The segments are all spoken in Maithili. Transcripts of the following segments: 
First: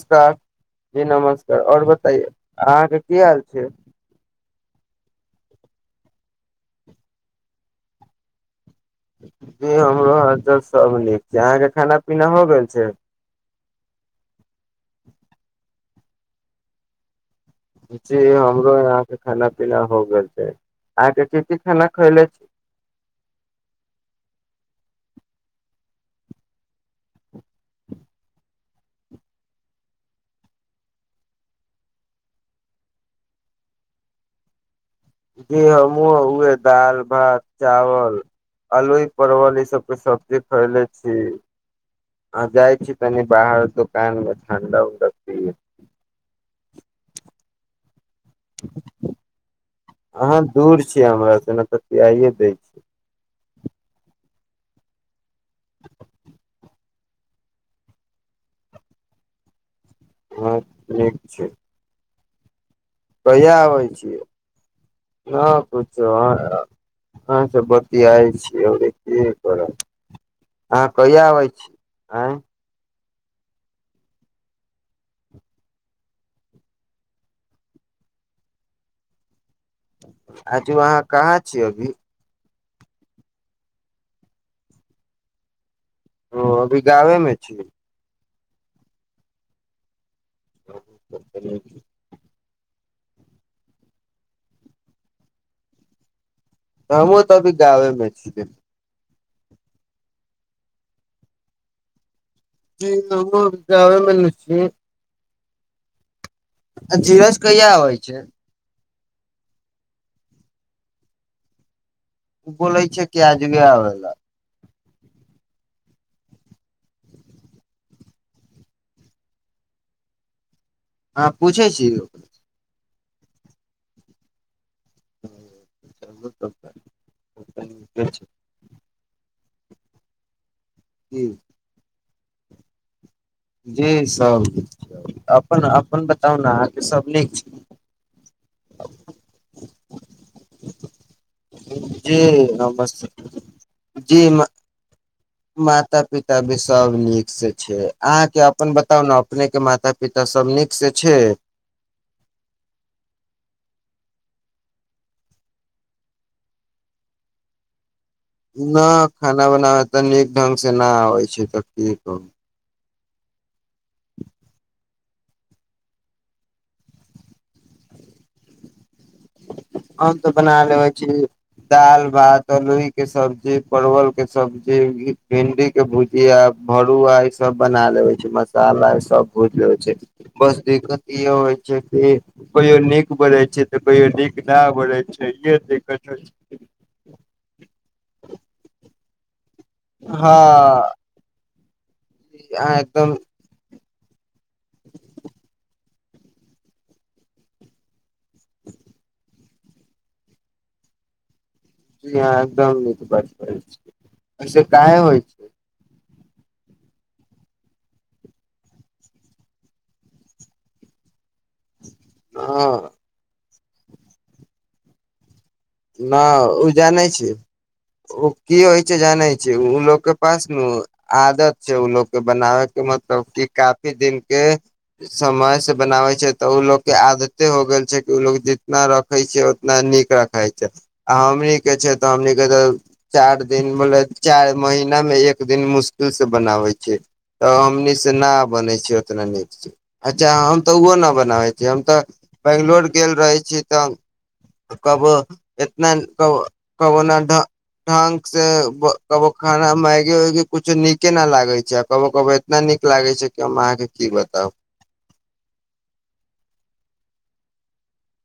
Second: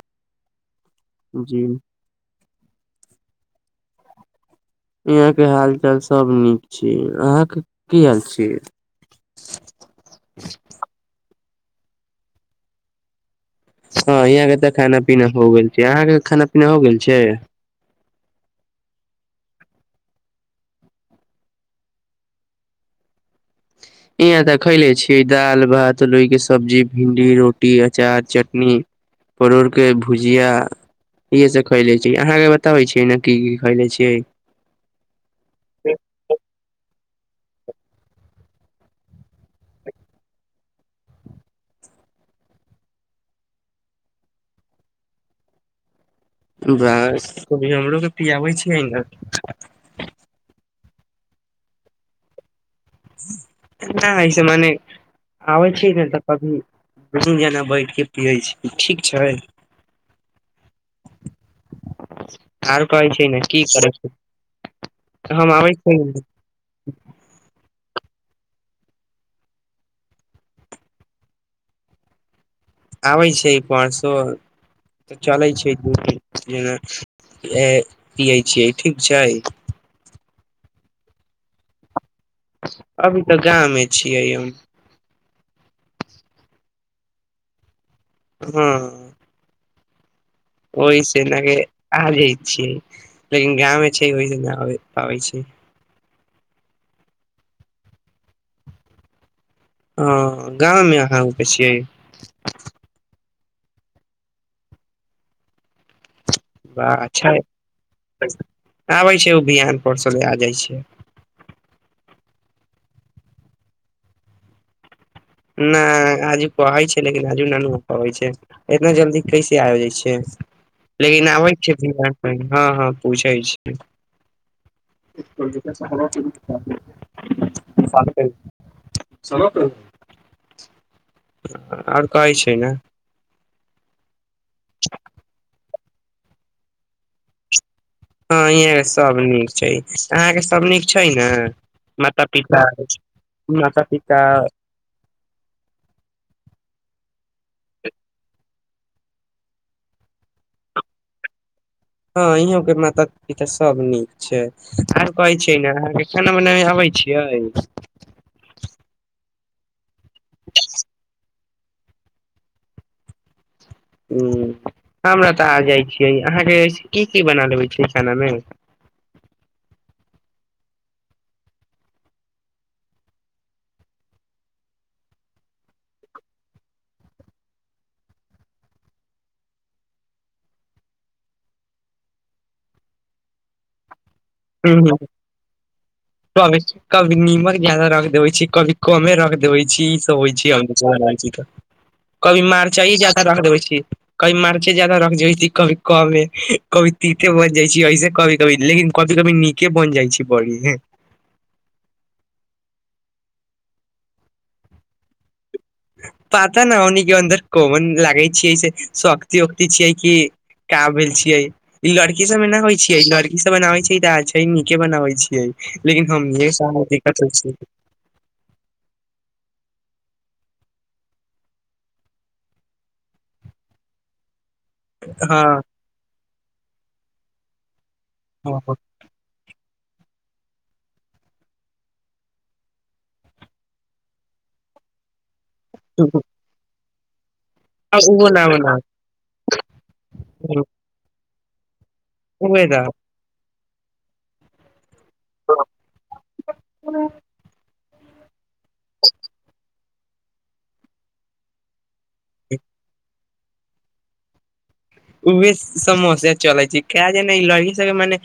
स्कार जी नमस्कार, जी आओर बताइए अहाँके की हाल। छै। इहाँ के हाल चाल सब नीक छी, अहााँके की हाल छी। जी, हमरो हल सब नीक। अहाँके खाना पीना हो गेल छै। हँ, यहाँके तऽ खाना पीना हो गेल छै, अहाँके खाना पीना हो गेल छै। जी, हमरो यहाँ के खाना पीना हो गेल छै, अहाँके की की खाना खयले छी। ईहाँ तऽ खैले छियै, दाल, भात, लोहिके सब्जी, भिंडी, रोटी, अचार, चटनी, परोड़ के भुजिया, इहे सभ खैले छी, अहाँके बताबै छीियै ने की की खयले छियै। जी हमहु उहे दाल भात, चावल, अलूी परवल ई सब के सब्जी खयले छी, आ जाइ छी तनि बाहर दुकान मे ठं्डा उंडा बास कभी हमरो के पियाबै छियै ने अहाँ दूर हमरा से ने तऽ खियाइे दै छी। नहि ऐसे मने आबै छै न तऽ कभी गूँ जेना बैठ के पियै छी, ठीक छै। हँ, ठीक छै। [unintelligible] छै ने कय की आबै करै छिय, छै न हम आबै पूछ छियै [unintelligible] कियाओ छीयो की करब, अहाँ कहिआ आबै छी, आ आबैत छै पाँचसो, तऽ चलैत छै जेना पियै छियै ठीक छै। आजू अहाँ कहाँ छिय अभी। अभी तऽ गाव मे छियै हम। ओ, अभी गावे मे छीिय। ह्म्म। ओहि सेना के आई छि, लेकिन गाँ मे छै ओहिसँ नहि आ पाबै छी। हमो तऽ अभी गाँवे मे छियै। हाँ, गाव मे अहाँ उके छियै। गावे मेल छी। वाह आ अच्छा धीरज कहिया आव छीय। आबै छै ओ बिहान, परसँ ले आ जाइ छै। बोलै छै कि आजबे आवेला। ना, आजू कहै छै लेकिन आजू नहि हो पाबै छै, इतना जल्दी कैसे आब जाइ छै। लेकिन अहाँ आबै पूछै छै छी बिहान मे, हँ, हँ। पूछैय छी। [unintelligible] सरत आओर कई छै न। जी सभ, अपन-अपन बताउ न, अहाँके सभ नीक छै। हँ, इहाँके सभ नीक छै, अहाँके सभ नीक छै न, जी माता-पिता, नमस्ते माता-पिता माता-पिता भी सभ नीक सँ छै, अहाँके अपन बताउ न अपने के माता-पिता सभ नीक सँ छै। हँ, ईहऊ के माता-पिता सभ नीक छै, आर कहै छियै ने अहाँके खाना बनाबय आवे छियै। ना, खाना बनाबै तऽ नीक ढङ्ंगसँ नहि आबै छै तऽ की कहू। ह्म हमरा तऽ आ जाइ छियै, अहाँके की की बना लेबै छिय खाना मे। हम तऽ बना लेबे छी, दाल, भात, अोइ के सब्जी, परवल के सब्जी, भिंडी के भुजी, आ भरुआ ई सब बना लेवे छी, मसाला सब भूज लेब छी, बस दिक्कत इहो होइ छै कि कहियो नीक बनै छै त कहियो निक क कभी निमक ज्यादा रख देब छी, कभी कोमे रख दे होइ चीज सब होय छै, हँ [unintelligible] कभी अहाँ मारचाइ एकदम जादा रख देबै छी। कभी मर्चे जादा रख जेएती, कभी कमे, कभी तीते बन जाय छी, ऐसे कभी-कभी लेकिन कभी नीके बन जाइ छी बढ़िए। जी ह एकदम नीक बात कर छी, ऐईसे काहे होइ पता न, ओहनी के अन्दर कोवन लागे छियै से शक्ति उक्त छियै कि, का भेल छियै। ई लड़की सबमे नै होय न छियै, ई लड़की त बनाबै छी ते अच्छे, नीके बनाबै छियै। लेकिन ना हमनिये उ सामने जानै दिक्कत छी, होइ छै उ की होय छै जानै छी। उ उ लोग के पास नु आदत छै, उ लोग के बनाबे के मतलब कि काफी दिन के समय हँ से बनाबै छै। तऽ उ लोग के आदते हो गेल छै। उ लोग हँ जितना रखे छै। ना नीक रखे छै, आ हमनी के छै तऽ हमनी के ते चार दिन बोले, चार महिना मे एक दिन मुश्किल से बनाबै छै। तऽ हमनी से उहो ना न बनै बनाउ छै, ओतना नीक से अच्छा हम तऽ उहो ना बनाबै जे हम तऽ उहे न बैंगलोर गेल रहै छी। त कब एतना क कबो ना ढ ढ़ंग से ब कबो खाना मैगी-वैगी कुछो नीके न लागै छै आ कबो-कबो एतना नीक लागै छै कि हम अहाँ के की बताउ। उहे समस्या चलै छै काय जने ई लड़की सबके मने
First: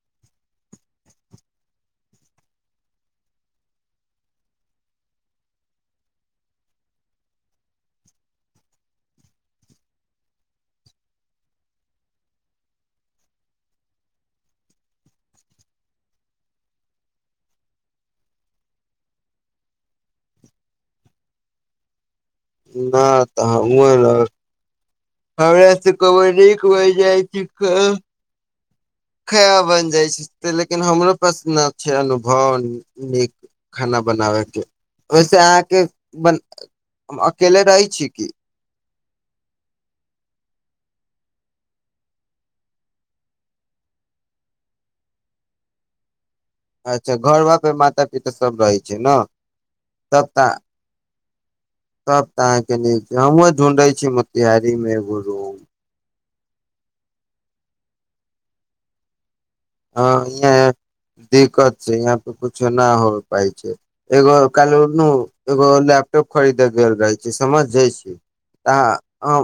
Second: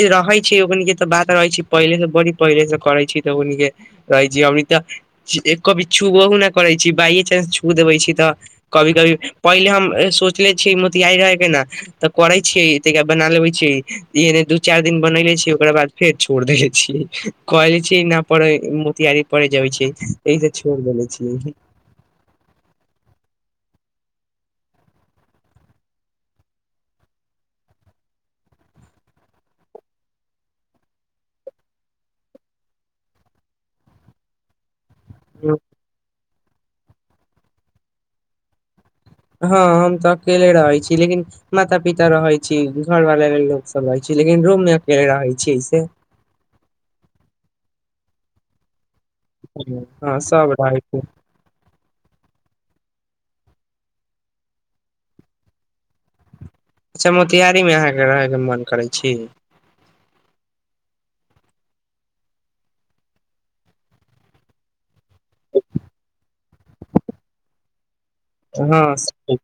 ए रहै छै, ओकनी के तऽ बात रहै छै पहिले से बड़ी पहिले से करै छी तऽ ओकनी के रहै छी, अभी त एक कप छुबौह नै करै छी, बाइेचानंस छू देबै छी तऽ कभी-कभी पहिले हम ए सोचले छीये म तियारी रहे के न तऽ करै छियै, तेका बना लेैबै छियै, इन्ने दू-चार दिन बनेले छीये ओकरा बाद फेर छोड़ देेले छियै, कहे छियै ना पड़े, मोतियारी पड़ जाब छै, एहि से छोड़ देेले छियै। ना तऽ हमु अर, हमरा से कबो नीक बैन जाय छै, क खराब बन जाय छै, ते लेकिन हमरो पास ना छै अनुभव नीक खाना बनाबय के। वैसे अहाँ के बन हम अकेले रहै छी की। हाँ हम त अकेले रहै छी, लेकिन माता-पिता रहै छी, घर वाला लोक सब रहै छी, लेकिन रूम मे अकेले रहै छी ऐसे। अच्छा घरबा पे माता-पिता सब रहै छै न हाँ सब तऽ रहैती। तब तऽ अहाँ के नीक छै, हमु ढूंढे छी मोतिहारी मे एगो रूम। अच्छा मोतियारी मे अहाँ के रहय के मन करै छी। हाँ इहां दिक्कत छै, यहां पे कुछो ना हो पाय छै, एगो काएल नु एगो लैपटॉप खरीदे गेल रहै छी, समझे छी। त हँ ह अहाँ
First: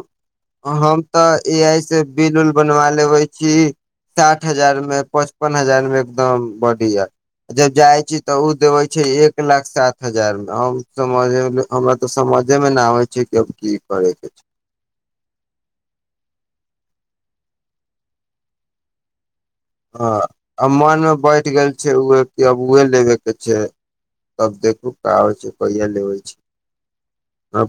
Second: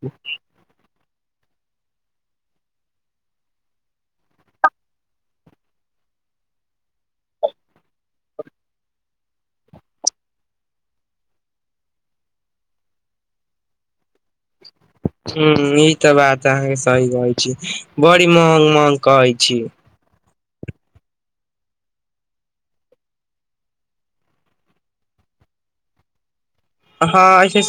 हम, हम तऽ ए आई से बिल-उल बनवा लेबे छी साठ हजार मे। पचपन हजार मे एगदम बडिया, जब जाय छी ते उ देबै छै एक लाख सात हजार मे हम समझे मे, हमरा ते समझे मे ना आबै छै कि आब की करय के छै। ह्म्म ई ते बात अहाँ के सही कहै छी, बड़ी महग-महग कहै छी हाँ। आब मन मे बैठ गेल छै उहे कि अब उहे लेबे के छै, तब देखू का हो छै, कहिया लेबे छी। हाँ ऐसे [unintelligible]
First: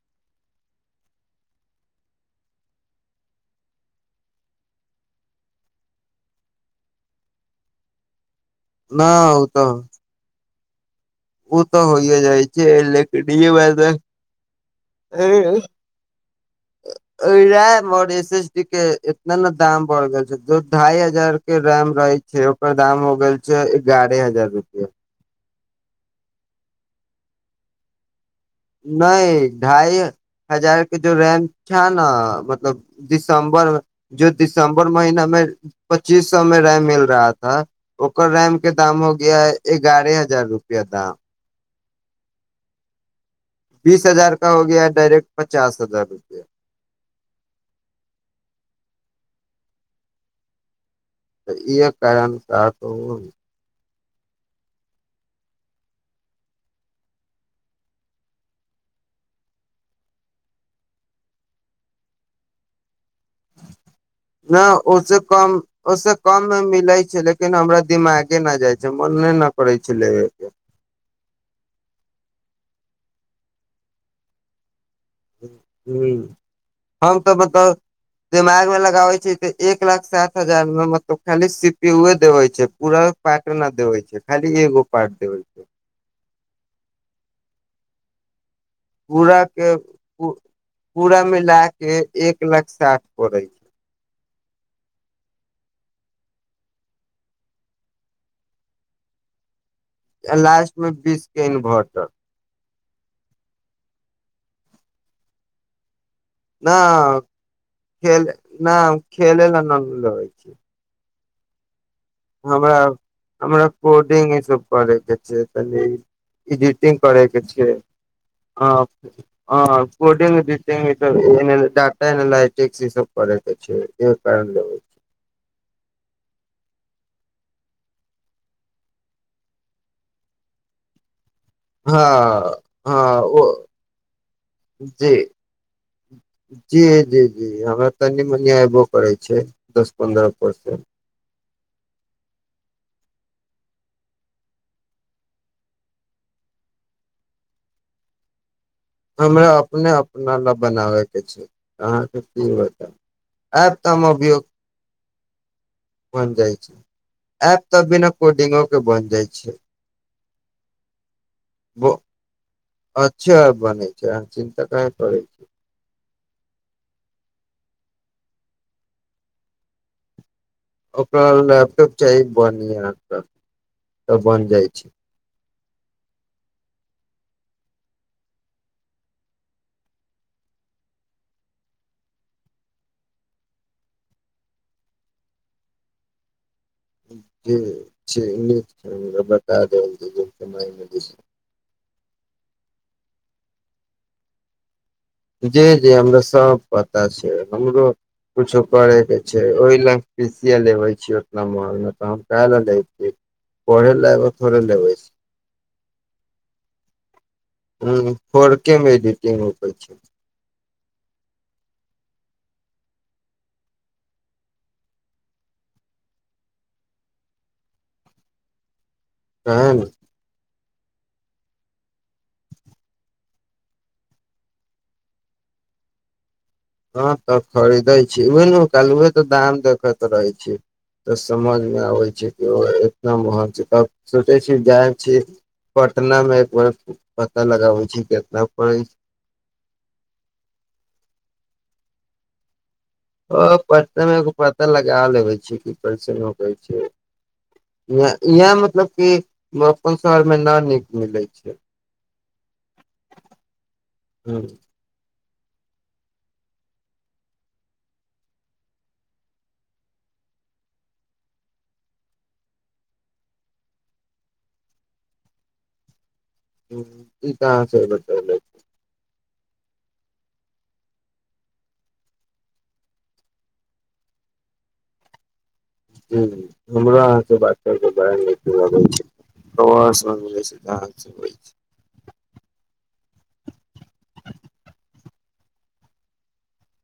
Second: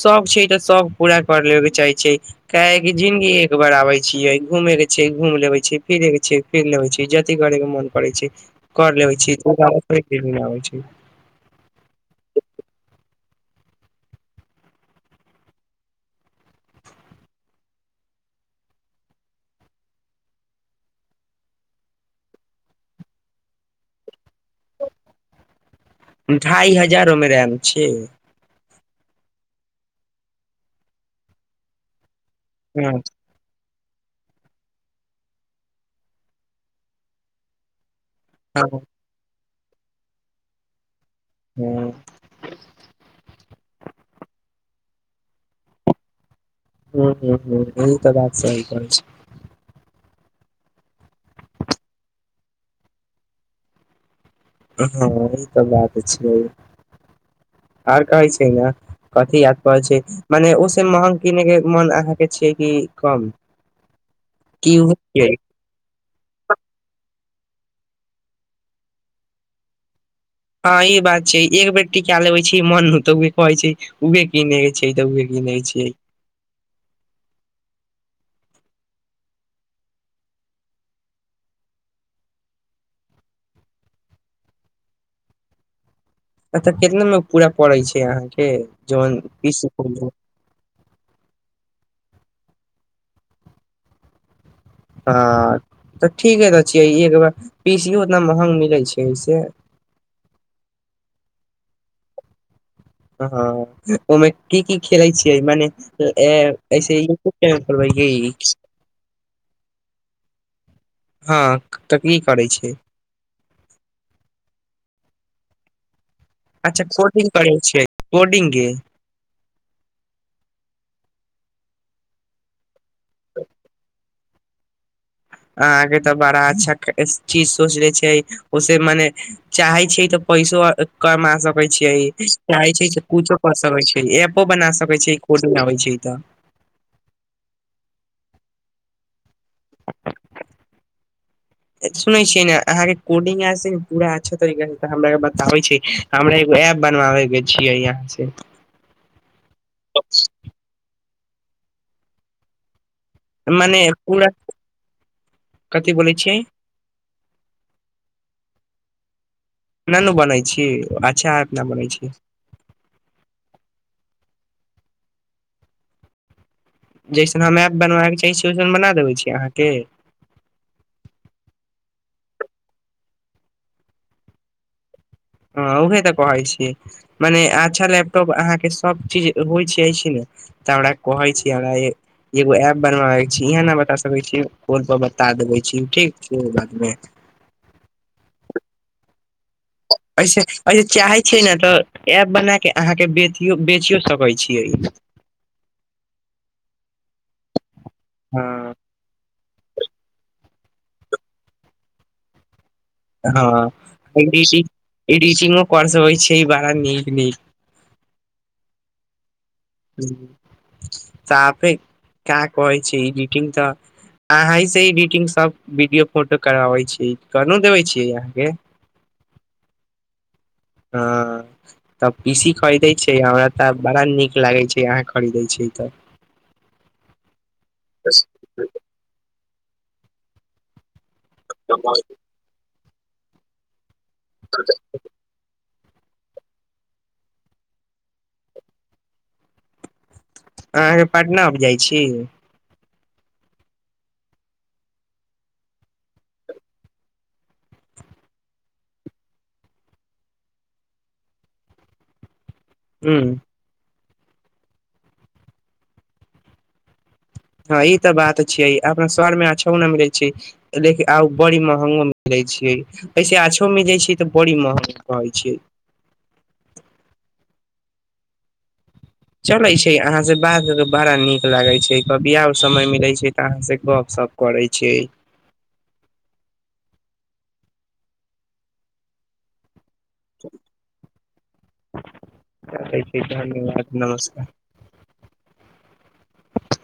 सब छै तऽ सब पूरा कर लेबे चाही छै। काहे की जिनगी एकबार आबे छीयै, घूमे के छै घूम लेबे छी, फिरे के छै फिर लेबै छी, जथी करे के मोन करे छै। कर न लेबै छी, दुबारा थोड़ी फिर घूमे आबै छै। ह्म्म। उ ते होये जाय छै, लेकिन [unintelligible] रैम और एस एस डी के एतना ना दाम बढ़ गेल छै जो ढाई हजार के रैम रहै छै, ओकर दाम हो गेल छै एगारे हजार रुपया। ढ़ाई हजार ओय मे रैम छै। नै ढाई हजार के जो रैम छा ना मतलब हँ दिसम्बर मे [unintelligible] ओकर रैम हँ के दाम हो गया है। एगारे हजार रुपया दाम। हाँ। [unintelligible] ह्म्म, ह्म्म, ह्म्म ई ते बात सही कहे छै। तऽ इहे कारण साथहु हाँ ई ते बात छै आर कहै छै ने कथी याद पड़े छै, मने उ से महग किनेै के मन अहाँ के छै कि कम ना कि उहे ओ से छियै कम, ओय से कम मे मिलय छै, ले किन हमरा दिमागे ना जाय छै, मने ना करे छै ले हाँ ई बात छै एक बेर टिका लेबै छी मन, ते उहे कहै छै, उहे कीने ह्म्म हम ते मतलब दिमाग मे लगाबै छै तऽ एक लाख सात हजार मे मतलब खाली सी पी यू देवै छै, पूरा पार्टो न देवै छै, खाली एगो पार्ट देवै छै। अच्छा केतना मे पूरा पड़ै छै अहाँ के। पूरा के उ पूरा मिला के एक लाख साठ पड़ै छै। हाँ ते ठीके ते छियै एक लाख पी सी यो ओतना महग मिलै छै ए से। अ लास्ट मे बीस के इंभर्टर। हाँ ओय मे की-की खेलै छियै, मने ए, ना ऐसे यूट्यूब चैनल खोलबै खेले ना हम खेले ले लालना छी। हाँ। हमरा, हमरा कोडिंग इ सब पढ़े के जे तनी अच्छा इडिटिंग करे कोडिंग के करै छिये, छै कोडिंग के आ आ कोडिंग इडिटिंग [unintelligible] सी सब करै के छै, दे [unintelligible] अहाँ के ते बड़ा अच्छा चीज सोचले छै, ओ से मने चाहे छै ते पैसो कमा सक होय छीये, हँ चाहै छै ते हँ कुछो ओ कर सकै छै, एपो बना सकै जी छै, कोडिंग आबै छै तऽ। पिऐबो करै छै, दस पन्द्रर परसेंट। ए सुनै छियै ने अहाँ के कोडिंग आय से पूरा अच्छा तरीका से ते हमरा बताबै छी, हमरा एगो ऐप बनवाबै के छियै इहाँ से। हमरा अपने अपना ल बनाबय के छै, अहाँ के की बताऊ। ऐप मने ते हम पूरा अभियो, कथी बोलै बन छियै जाय छै, ऐप ते बिना कोडिंगो तो बन जाय छै। ना नु बनै छी, आ बो अच्छा बने छै, अहाँ चि संक्रैत पड़ै छै। जैसन हम ऐप बनबाएबे के चाहै छी, ओैसन बना देबै छी अहाँ के। ओकरा लैपटॉप चाही बन्हिया तऽ बन जाय छै। हाँ उहे तऽ कहै छी मने अच्छा लैपटॉप अहाँ के सब चीज होय छै से ने तऽ हमरा कहै छी, हमरा ए एगो ऐप बनवावे छी, इहां ना बता सकै छी, फोन पर बता देबे छी ठीक [unintelligible] ह्म्म, ठीक छै [unintelligible] [unintelligible] ऐसे, ऐसे जे चाहै छै ने तऽ ऐप बना के अहाँ के बेतियो बेचियो सकै छियै। जी-जी हमरा सब पता छै, हमरो हँ कुछो करे के छै, ओय लंग पी सी या लेबे छी ओतना महंगा, काम काए रहल जाय हाँ ई डी सी छी इडिटिंगो पर से होय छै बाड़ा नीक-नीक। ह्म्म, फॉर के मे इडिटिंग ह्म्म। साफे का कहै छी इडिटिंग तऽ आहीँ से इडिटिंग सब वीडियो, फोटो कराबै छी, कहनु देबै छी अहाँ के। उहाए ने। हाँ तऽ पी सी खरीदैक छै, हमरा ते आब बड़ा नीक लागै छै, अहाँ खरीदै छी तऽ। हाँ त खरीदै छी, उहे नु कल्हुए तऽ दाम देखैत रहै छी। तऽ समझ मे आबै छै कि ओ ए ना महग छै तब सोचे छी जाय छी। पटना मे एक बेर पता लगाबै छी केतना पड़ै अहाँ के पटना अब जाय छी। ओ पटनो के पता लगा लेबै छी की कैसन होैकै छै, इहाँ, इहाँ मतलब कि अपन शहर मे ना नीक मिलै छै। हुं। हुं। हां इ त बात छियै अपना सरमे अच्छो नहि मिलै छै लेकिन आब बड़ी महंगो मिलै छै, वैसे अच्छो मिलै छै त बड़ी महंगो मिलै छै। हुं, इ कहां से बतेलैथ। चलै छै, अहांसे बात बड़ा नीक लागै छै, कभी आउ समय मिलै छै त अहांसे गपशप करै छै। हुं, हमरो अहांसे बात क के बड़ा नीक लगैये। [unintelligible] रखै छी धन्यवाद, नमस्कार।